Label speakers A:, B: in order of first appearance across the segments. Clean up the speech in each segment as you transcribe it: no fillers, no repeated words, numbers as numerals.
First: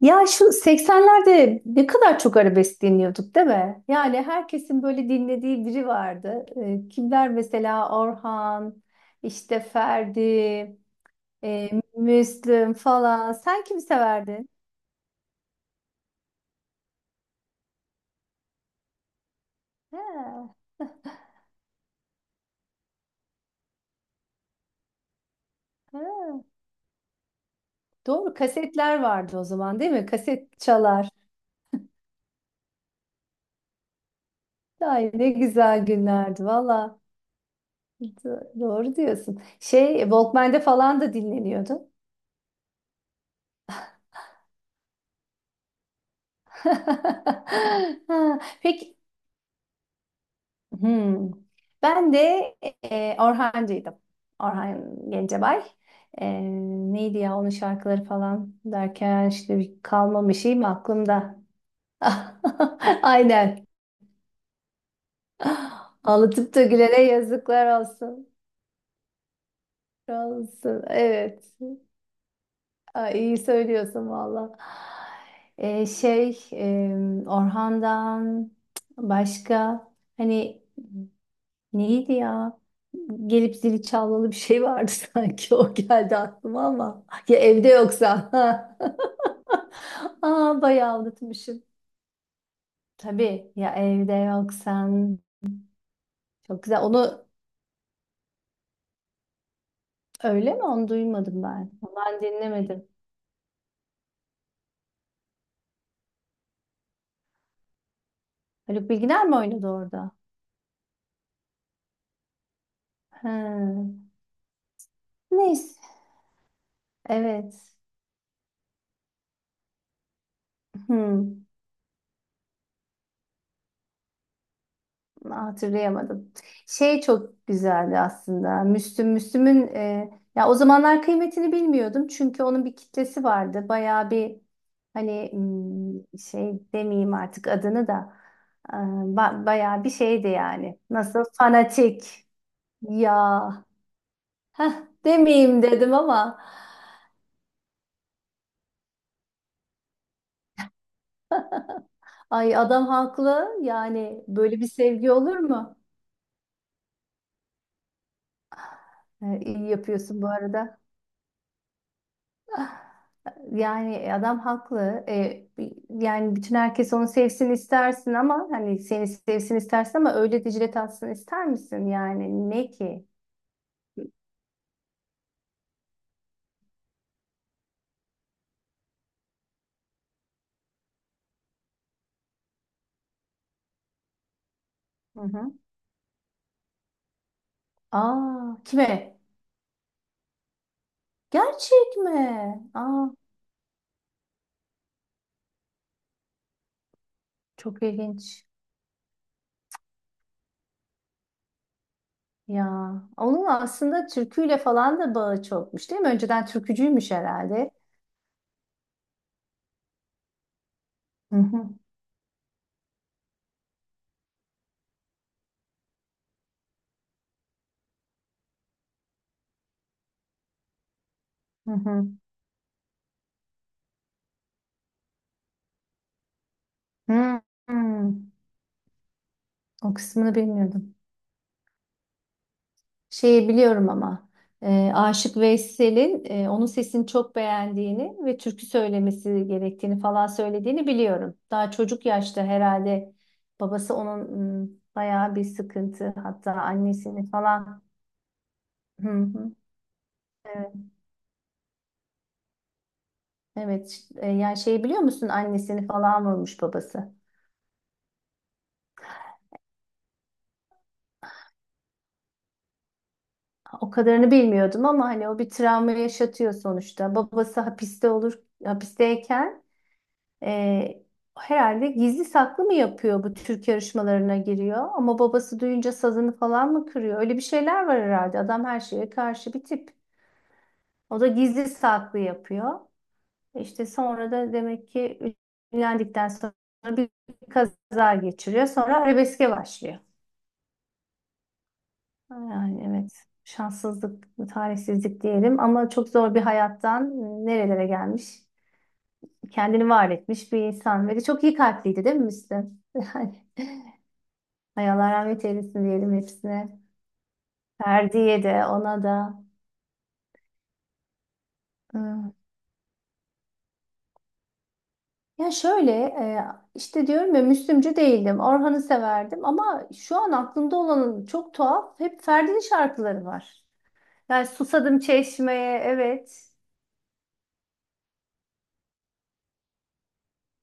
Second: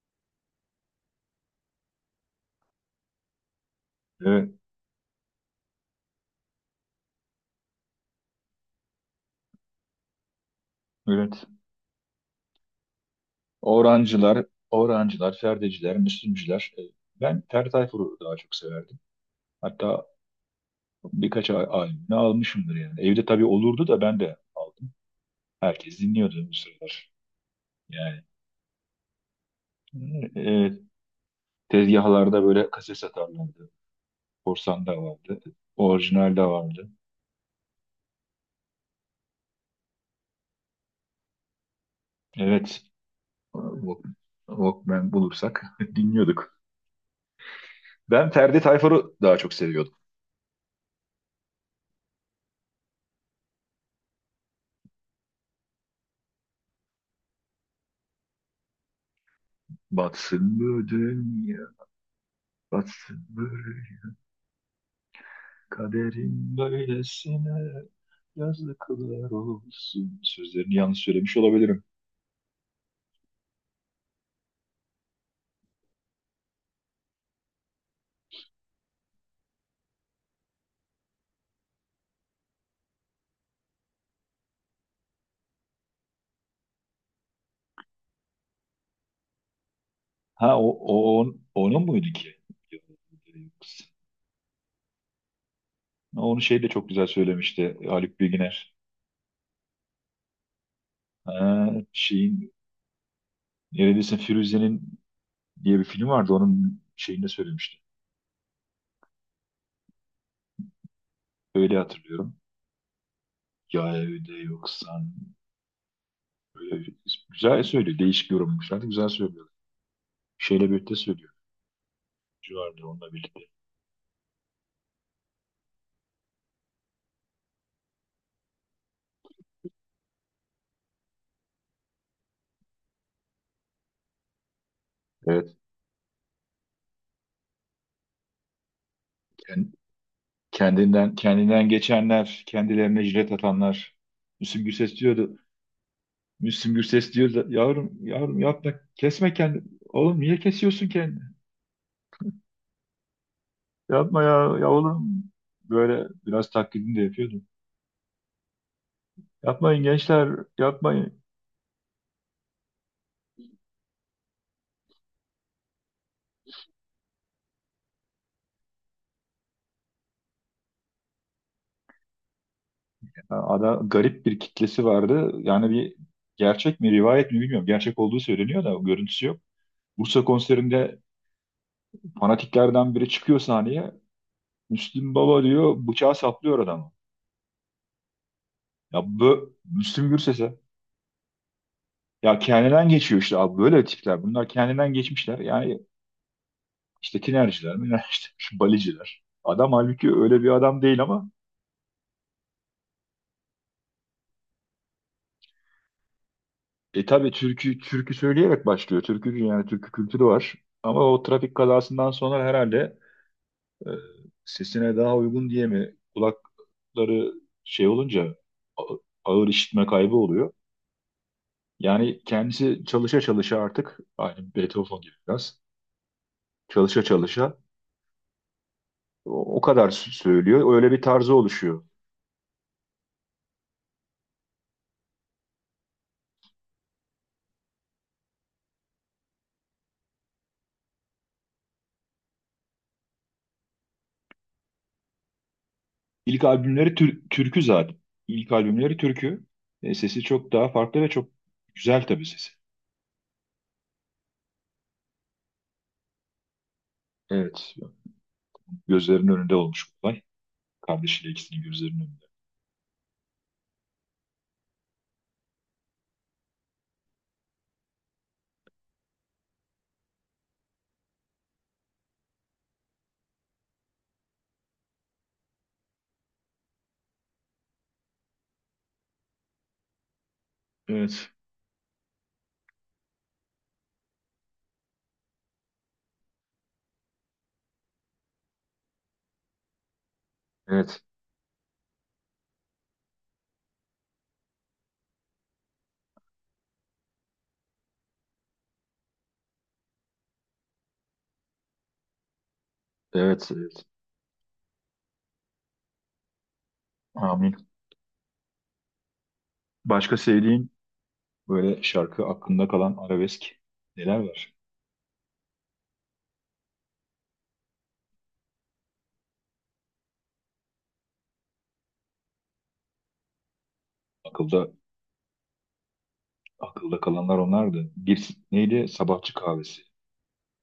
A: Ya şu 80'lerde ne kadar çok arabesk dinliyorduk, değil mi? Yani
B: Evet,
A: herkesin böyle dinlediği biri vardı. Kimler mesela? Orhan, işte Ferdi,
B: evet.
A: e, Müslüm falan. Sen kimi
B: Orancılar,
A: severdin?
B: Orancılar, Ferdeciler, Müslümcüler. Ben Ferdi Tayfur'u daha çok severdim.
A: He,
B: Hatta birkaç albümünü almışımdır yani. Evde tabii olurdu da ben de aldım. Herkes
A: he.
B: dinliyordu bu sıralar. Yani
A: Doğru kasetler vardı o zaman, değil mi?
B: e,
A: Kaset
B: e,
A: çalar.
B: tezgahlarda böyle kaset satarlardı. Korsan da
A: Ay ne
B: vardı.
A: güzel
B: Orijinal de
A: günlerdi
B: vardı.
A: valla. Doğru diyorsun. Şey Walkman'de falan da dinleniyordu.
B: Evet. Walk- Walkman bulursak dinliyorduk. Ben
A: Ha,
B: Ferdi
A: peki.
B: Tayfur'u daha çok seviyordum.
A: Hmm. Ben de Orhancıydım. Orhan Gencebay. E, neydi ya onun şarkıları falan derken işte bir kalmamış
B: Batsın
A: şeyim
B: bu
A: aklımda.
B: dünya, batsın bu
A: Aynen. Ağlatıp
B: kaderim
A: da gülene yazıklar
B: böylesine
A: olsun.
B: yazdı kılar olsun. Sözlerini
A: Olsun.
B: yanlış söylemiş
A: Evet.
B: olabilirim.
A: Ay, iyi söylüyorsun valla. Şey Orhan'dan başka hani neydi ya? Gelip zili çalmalı bir şey vardı sanki. O geldi aklıma ama. Ya evde yoksa.
B: Ha,
A: Aa,
B: o, o
A: bayağı
B: on-
A: unutmuşum.
B: onun muydu ki?
A: Tabii ya evde yoksan.
B: Onu şey
A: Çok
B: de
A: güzel.
B: çok güzel
A: Onu
B: söylemişti Haluk Bilginer.
A: öyle mi? Onu duymadım ben.
B: Ha,
A: Ben
B: şeyin
A: dinlemedim.
B: neredeyse Firuze'nin diye bir film vardı, onun şeyinde söylemişti.
A: Haluk Bilginer mi oynadı orada?
B: Öyle hatırlıyorum. Ya
A: He.
B: evde yoksan
A: Neyse.
B: böyle güzel
A: Evet.
B: söylüyor. Değişik yorumlamışlar. Güzel söylüyor. Şeyle birlikte söylüyor.
A: Hmm.
B: Civarda onunla birlikte.
A: Hatırlayamadım. Şey çok güzeldi aslında. Müslüm, Müslüm'ün ya o zamanlar kıymetini bilmiyordum çünkü onun bir kitlesi vardı. Bayağı bir hani
B: Evet.
A: şey demeyeyim artık adını da, bayağı bir şeydi yani.
B: Kendinden
A: Nasıl
B: kendinden
A: fanatik
B: geçenler, kendilerine jilet
A: ya.
B: atanlar. Müslüm Gürses diyordu.
A: Demeyeyim dedim ama
B: Müslüm Gürses diyor da, yavrum yavrum yapma, kesme kendini. Oğlum, niye kesiyorsun kendini?
A: ay adam haklı,
B: Yapma
A: yani
B: ya,
A: böyle bir
B: ya
A: sevgi
B: oğlum.
A: olur mu?
B: Böyle biraz taklidini de yapıyordu.
A: E, iyi
B: Yapmayın
A: yapıyorsun
B: gençler,
A: bu arada.
B: yapmayın.
A: Yani adam haklı. Yani bütün herkes onu sevsin istersin ama hani seni sevsin istersin, ama öyle Dicle tatsın ister misin? Yani ne ki?
B: Ya adam garip bir kitlesi vardı. Yani bir, gerçek mi rivayet mi bilmiyorum. Gerçek olduğu söyleniyor da görüntüsü yok. Bursa konserinde fanatiklerden biri çıkıyor sahneye. Müslüm
A: Hı
B: Baba
A: hı.
B: diyor, bıçağı saplıyor adamı.
A: Aa,
B: Ya
A: kime?
B: bu Müslüm Gürses'e.
A: Gerçek mi?
B: Ya kendinden
A: Aa,
B: geçiyor işte abi, böyle tipler. Bunlar kendinden geçmişler. Yani işte tinerciler,
A: çok
B: minerciler,
A: ilginç.
B: şu baliciler. Adam halbuki öyle bir adam değil ama
A: Ya onun aslında türküyle falan da bağı çokmuş, değil mi? Önceden türkücüymüş
B: tabii
A: herhalde.
B: türkü türkü söyleyerek başlıyor. Türkücü, yani türkü kültürü var. Ama o
A: Hı
B: trafik
A: hı,
B: kazasından sonra herhalde e, sesine daha uygun diye mi kulakları şey olunca a- ağır işitme kaybı oluyor.
A: hı hı.
B: Yani kendisi çalışa çalışa artık aynı Beethoven gibi biraz, çalışa
A: Hı,
B: çalışa
A: hı.
B: o kadar
A: O kısmını
B: söylüyor. Öyle
A: bilmiyordum.
B: bir tarzı oluşuyor.
A: Şeyi biliyorum ama Aşık Veysel'in onun sesini çok beğendiğini ve türkü söylemesi gerektiğini falan söylediğini biliyorum. Daha çocuk yaşta herhalde babası onun bayağı bir sıkıntı,
B: İlk
A: hatta
B: albümleri
A: annesini
B: türkü
A: falan.
B: zaten. İlk albümleri
A: Hı
B: türkü.
A: hı.
B: Sesi çok daha
A: Evet,
B: farklı ve çok güzel tabii sesi.
A: evet. Yani şey biliyor musun, annesini falan vurmuş babası.
B: Evet. Gözlerinin önünde olmuş bu olay. Kardeşiyle ikisinin gözlerinin önünde.
A: O kadarını bilmiyordum ama hani o bir travma yaşatıyor sonuçta. Babası hapiste olur, hapisteyken e, herhalde gizli saklı mı yapıyor, bu Türk yarışmalarına giriyor. Ama babası duyunca sazını falan mı kırıyor? Öyle bir şeyler var herhalde. Adam her şeye karşı bir tip. O da
B: Evet.
A: gizli saklı yapıyor. İşte sonra da demek ki ünlendikten sonra bir kaza geçiriyor. Sonra arabeske başlıyor.
B: Evet.
A: Yani evet, şanssızlık, talihsizlik diyelim ama çok zor bir hayattan nerelere gelmiş, kendini var etmiş bir insan. Ve de çok iyi kalpliydi değil mi Müslüm? Yani
B: Evet. Evet.
A: ay Allah rahmet eylesin diyelim hepsine.
B: Amin.
A: Ferdi'ye de ona da.
B: Başka sevdiğin böyle şarkı
A: Hmm.
B: aklında kalan arabesk neler var?
A: Ya şöyle, işte diyorum ya, Müslümcü değildim. Orhan'ı severdim ama şu an aklımda olan çok tuhaf, hep Ferdi'nin şarkıları var. Yani
B: Akılda
A: Susadım Çeşme'ye, evet.
B: akılda kalanlar onlardı. Bir, neydi? Sabahçı kahvesi.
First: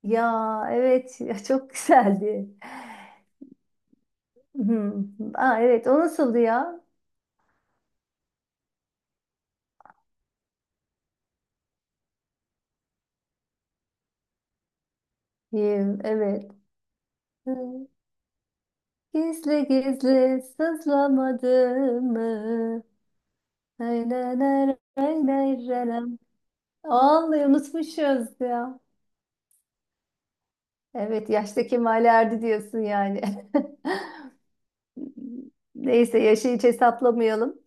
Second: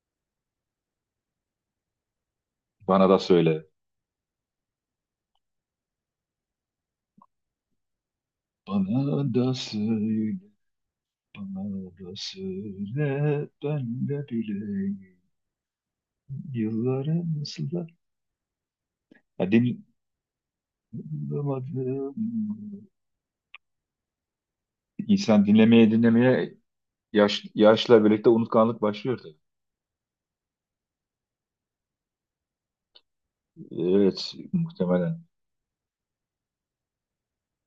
A: Ya evet ya çok güzeldi.
B: Bana da söyle.
A: Hı. Aa, evet o nasıldı ya?
B: Bana da söyle, bana da söyle, ben de bileyim.
A: Yim, evet.
B: Yılları nasıl da,
A: Hı.
B: ya
A: Gizli gizli sızlamadım
B: bulamadım.
A: mı? Nay, nay, nay, nay,
B: İnsan
A: nay,
B: dinlemeye
A: nay.
B: dinlemeye yaş,
A: Vallahi
B: yaşla birlikte
A: unutmuşuz ya.
B: unutkanlık başlıyor tabii.
A: Evet yaşta kemale erdi diyorsun yani.
B: Evet, muhtemelen.
A: Neyse yaşı hiç hesaplamayalım.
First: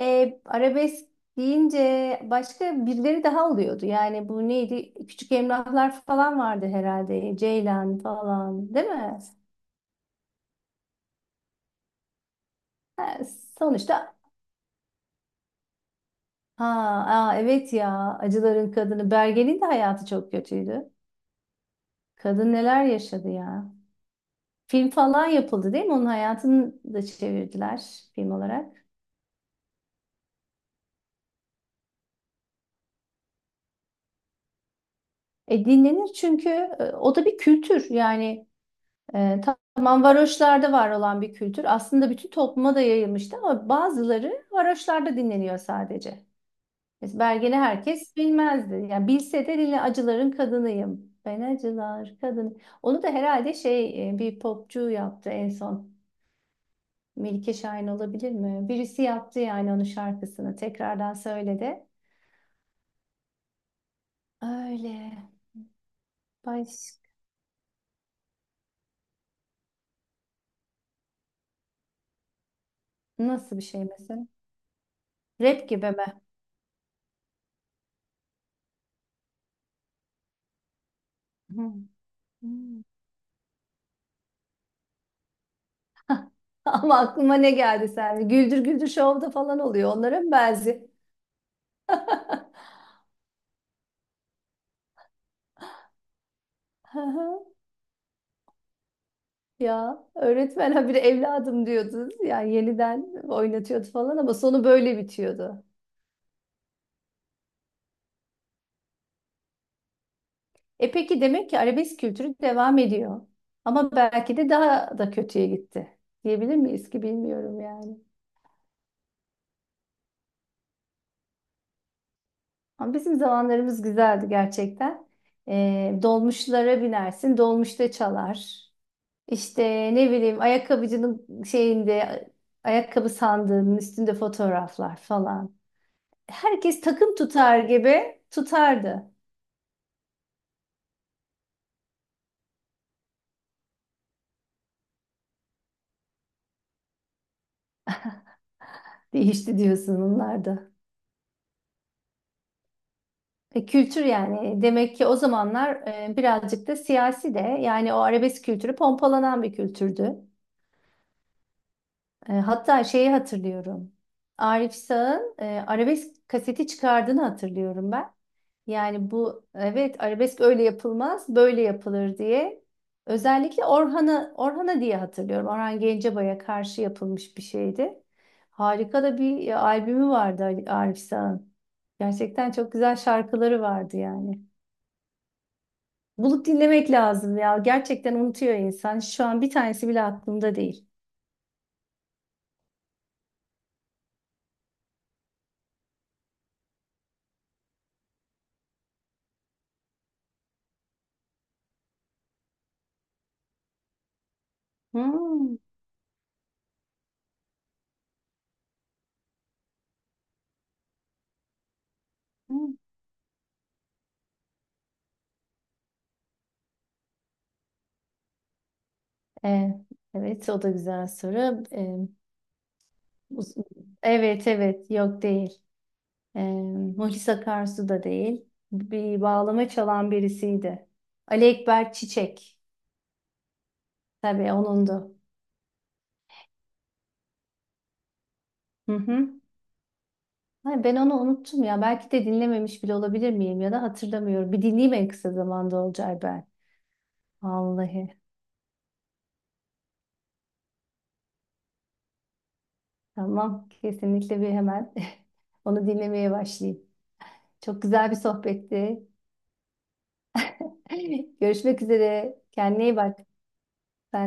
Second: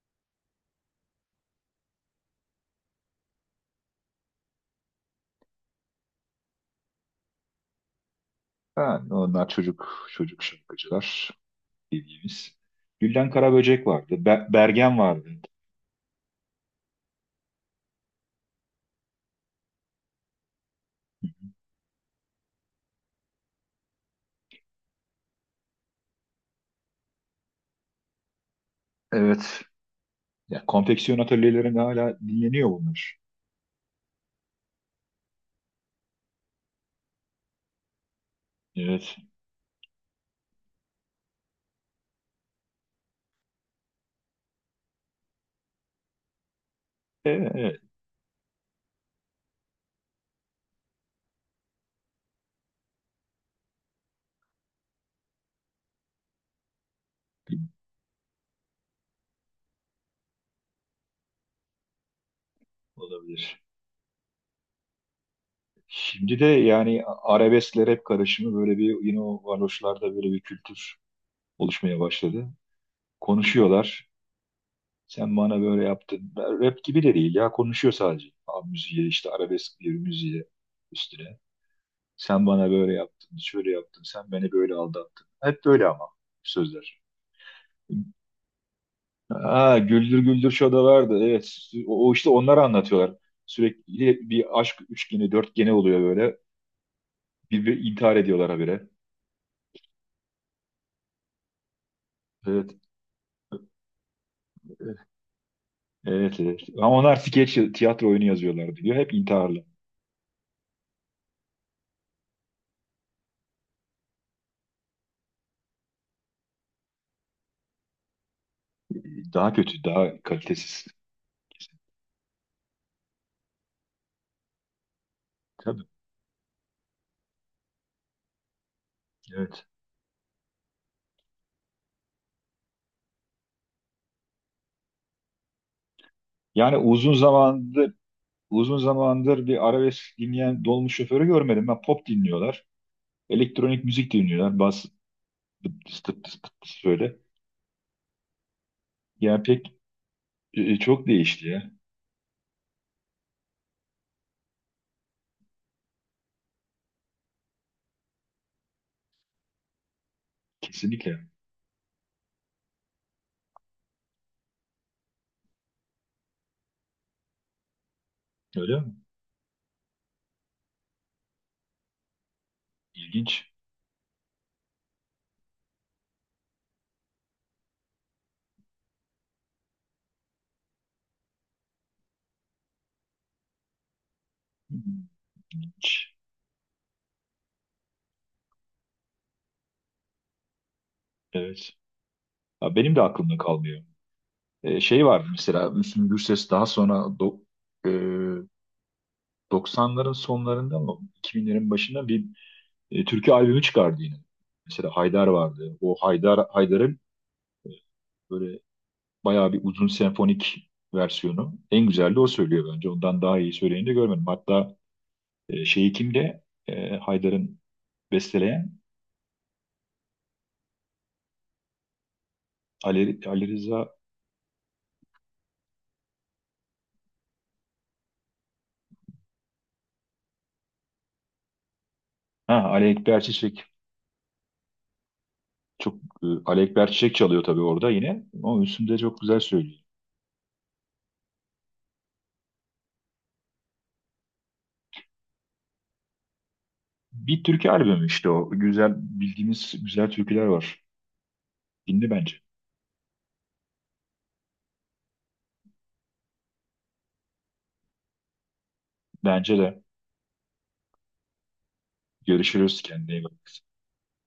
A: Arabesk deyince başka birileri daha oluyordu. Yani bu neydi? Küçük Emrahlar falan vardı herhalde. Ceylan falan, değil
B: Ha,
A: mi?
B: onlar çocuk çocuk şarkıcılar bildiğimiz.
A: E,
B: Gülden Karaböcek
A: Sonuçta
B: vardı. Bergen vardı.
A: ha, aa, evet ya Acıların Kadını Bergen'in de hayatı çok kötüydü. Kadın neler yaşadı ya. Film falan yapıldı, değil mi? Onun hayatını da çevirdiler film olarak.
B: Evet. Ya, konfeksiyon atölyelerinde hala dinleniyor bunlar.
A: Dinlenir çünkü o da bir kültür yani,
B: Evet.
A: tamam, varoşlarda var olan bir kültür. Aslında bütün topluma da yayılmıştı ama bazıları varoşlarda dinleniyor sadece. Biz Belgeni
B: Evet,
A: herkes bilmezdi. Yani bilse de dili acıların kadınıyım. Ben acılar kadın. Onu da herhalde şey, bir popçu yaptı en son. Melike Şahin olabilir mi? Birisi yaptı yani onun şarkısını. Tekrardan söyledi.
B: olabilir.
A: Öyle.
B: Şimdi de
A: Baş...
B: yani arabeskle rap karışımı böyle bir, yine o varoşlarda böyle bir kültür oluşmaya başladı.
A: Nasıl bir şey
B: Konuşuyorlar.
A: mesela?
B: Sen bana
A: Rap
B: böyle
A: gibi mi?
B: yaptın. Rap gibi de değil ya. Konuşuyor sadece. Abi müziğe işte, arabesk bir müziğe üstüne.
A: Hı.
B: Sen
A: Hı.
B: bana böyle yaptın. Şöyle yaptın. Sen beni böyle aldattın. Hep böyle ama
A: Hah. Ama
B: sözler.
A: aklıma ne geldi sen? Güldür Güldür Show'da falan
B: Ha,
A: oluyor.
B: Güldür
A: Onlara mı
B: Güldür
A: benziyor?
B: Show'da vardı. Evet. O işte, onları anlatıyorlar. Sürekli bir aşk üçgeni, dörtgeni oluyor böyle. Bir intihar ediyorlar habire.
A: Ya öğretmen habire evladım diyordu. Yani
B: Evet.
A: yeniden oynatıyordu falan ama sonu böyle bitiyordu.
B: Evet, evet. Ama onlar skeç, tiyatro oyunu yazıyorlar diyor. Hep intiharlı.
A: E peki, demek ki arabesk kültürü devam ediyor. Ama belki de daha da kötüye gitti. Diyebilir miyiz ki, bilmiyorum yani.
B: Daha kötü, daha kalitesiz.
A: Ama bizim zamanlarımız güzeldi gerçekten.
B: Tabii.
A: Dolmuşlara binersin, dolmuşta çalar. İşte
B: Evet.
A: ne bileyim ayakkabıcının şeyinde ayakkabı sandığının üstünde fotoğraflar falan.
B: Yani
A: Herkes
B: uzun
A: takım tutar
B: zamandır
A: gibi
B: uzun
A: tutardı.
B: zamandır bir arabesk dinleyen dolmuş şoförü görmedim. Ben, pop dinliyorlar. Elektronik müzik dinliyorlar. Bas, tıp tıs tıp tıs tıp tıs böyle. Yani
A: Değişti
B: pek,
A: diyorsun onlar da.
B: çok değişti ya.
A: Kültür yani, demek ki o zamanlar birazcık da siyasi de, yani o arabesk kültürü pompalanan bir kültürdü.
B: Kesinlikle.
A: Hatta şeyi hatırlıyorum. Arif Sağ'ın arabesk kaseti çıkardığını hatırlıyorum ben.
B: Öyle mi?
A: Yani bu, evet, arabesk öyle yapılmaz, böyle yapılır diye.
B: İlginç.
A: Özellikle Orhan'a, Orhan'a diye hatırlıyorum. Orhan Gencebay'a karşı yapılmış bir şeydi. Harika da bir albümü vardı Arif Sağ'ın. Gerçekten çok güzel şarkıları vardı yani.
B: İlginç.
A: Bulup dinlemek lazım ya. Gerçekten unutuyor insan. Şu an bir tanesi bile aklımda değil.
B: Evet. Ya benim de aklımda kalmıyor. Şey vardı mesela, Müslüm Gürses daha sonra e, 90'ların sonlarında mı 2000'lerin başında bir türkü albümü çıkardı yine. Mesela Haydar
A: Hmm.
B: vardı. O Haydar Haydar'ın böyle bayağı bir uzun senfonik versiyonu. En güzel de o söylüyor
A: Hmm.
B: bence. Ondan daha iyi söyleyeni de görmedim. Hatta şeyi kimde? Haydar'ın besteleyen,
A: E, evet o da güzel soru.
B: Ali
A: Uz-
B: Rıza,
A: evet evet yok değil. Ee, Muhlis Akarsu da değil. Bir bağlama çalan birisiydi. Ali Ekber
B: ha,
A: Çiçek.
B: Ali Ekber Çiçek.
A: Tabii onundu.
B: Çok, Ali Ekber Çiçek çalıyor tabii orada yine. Ama
A: Hı
B: üstünde çok güzel
A: hı.
B: söylüyor.
A: Ay, ben onu unuttum ya. Belki de dinlememiş bile olabilir miyim ya da hatırlamıyorum. Bir dinleyeyim en kısa zamanda Olcay ben.
B: Bir türkü albümü
A: Vallahi.
B: işte o. Güzel, bildiğimiz güzel türküler var. Dinle bence.
A: Tamam. Kesinlikle bir hemen onu dinlemeye başlayayım. Çok güzel bir sohbetti.
B: Bence de.
A: Görüşmek üzere.
B: Görüşürüz.
A: Kendine iyi
B: Kendine
A: bak.
B: iyi bak.
A: Sen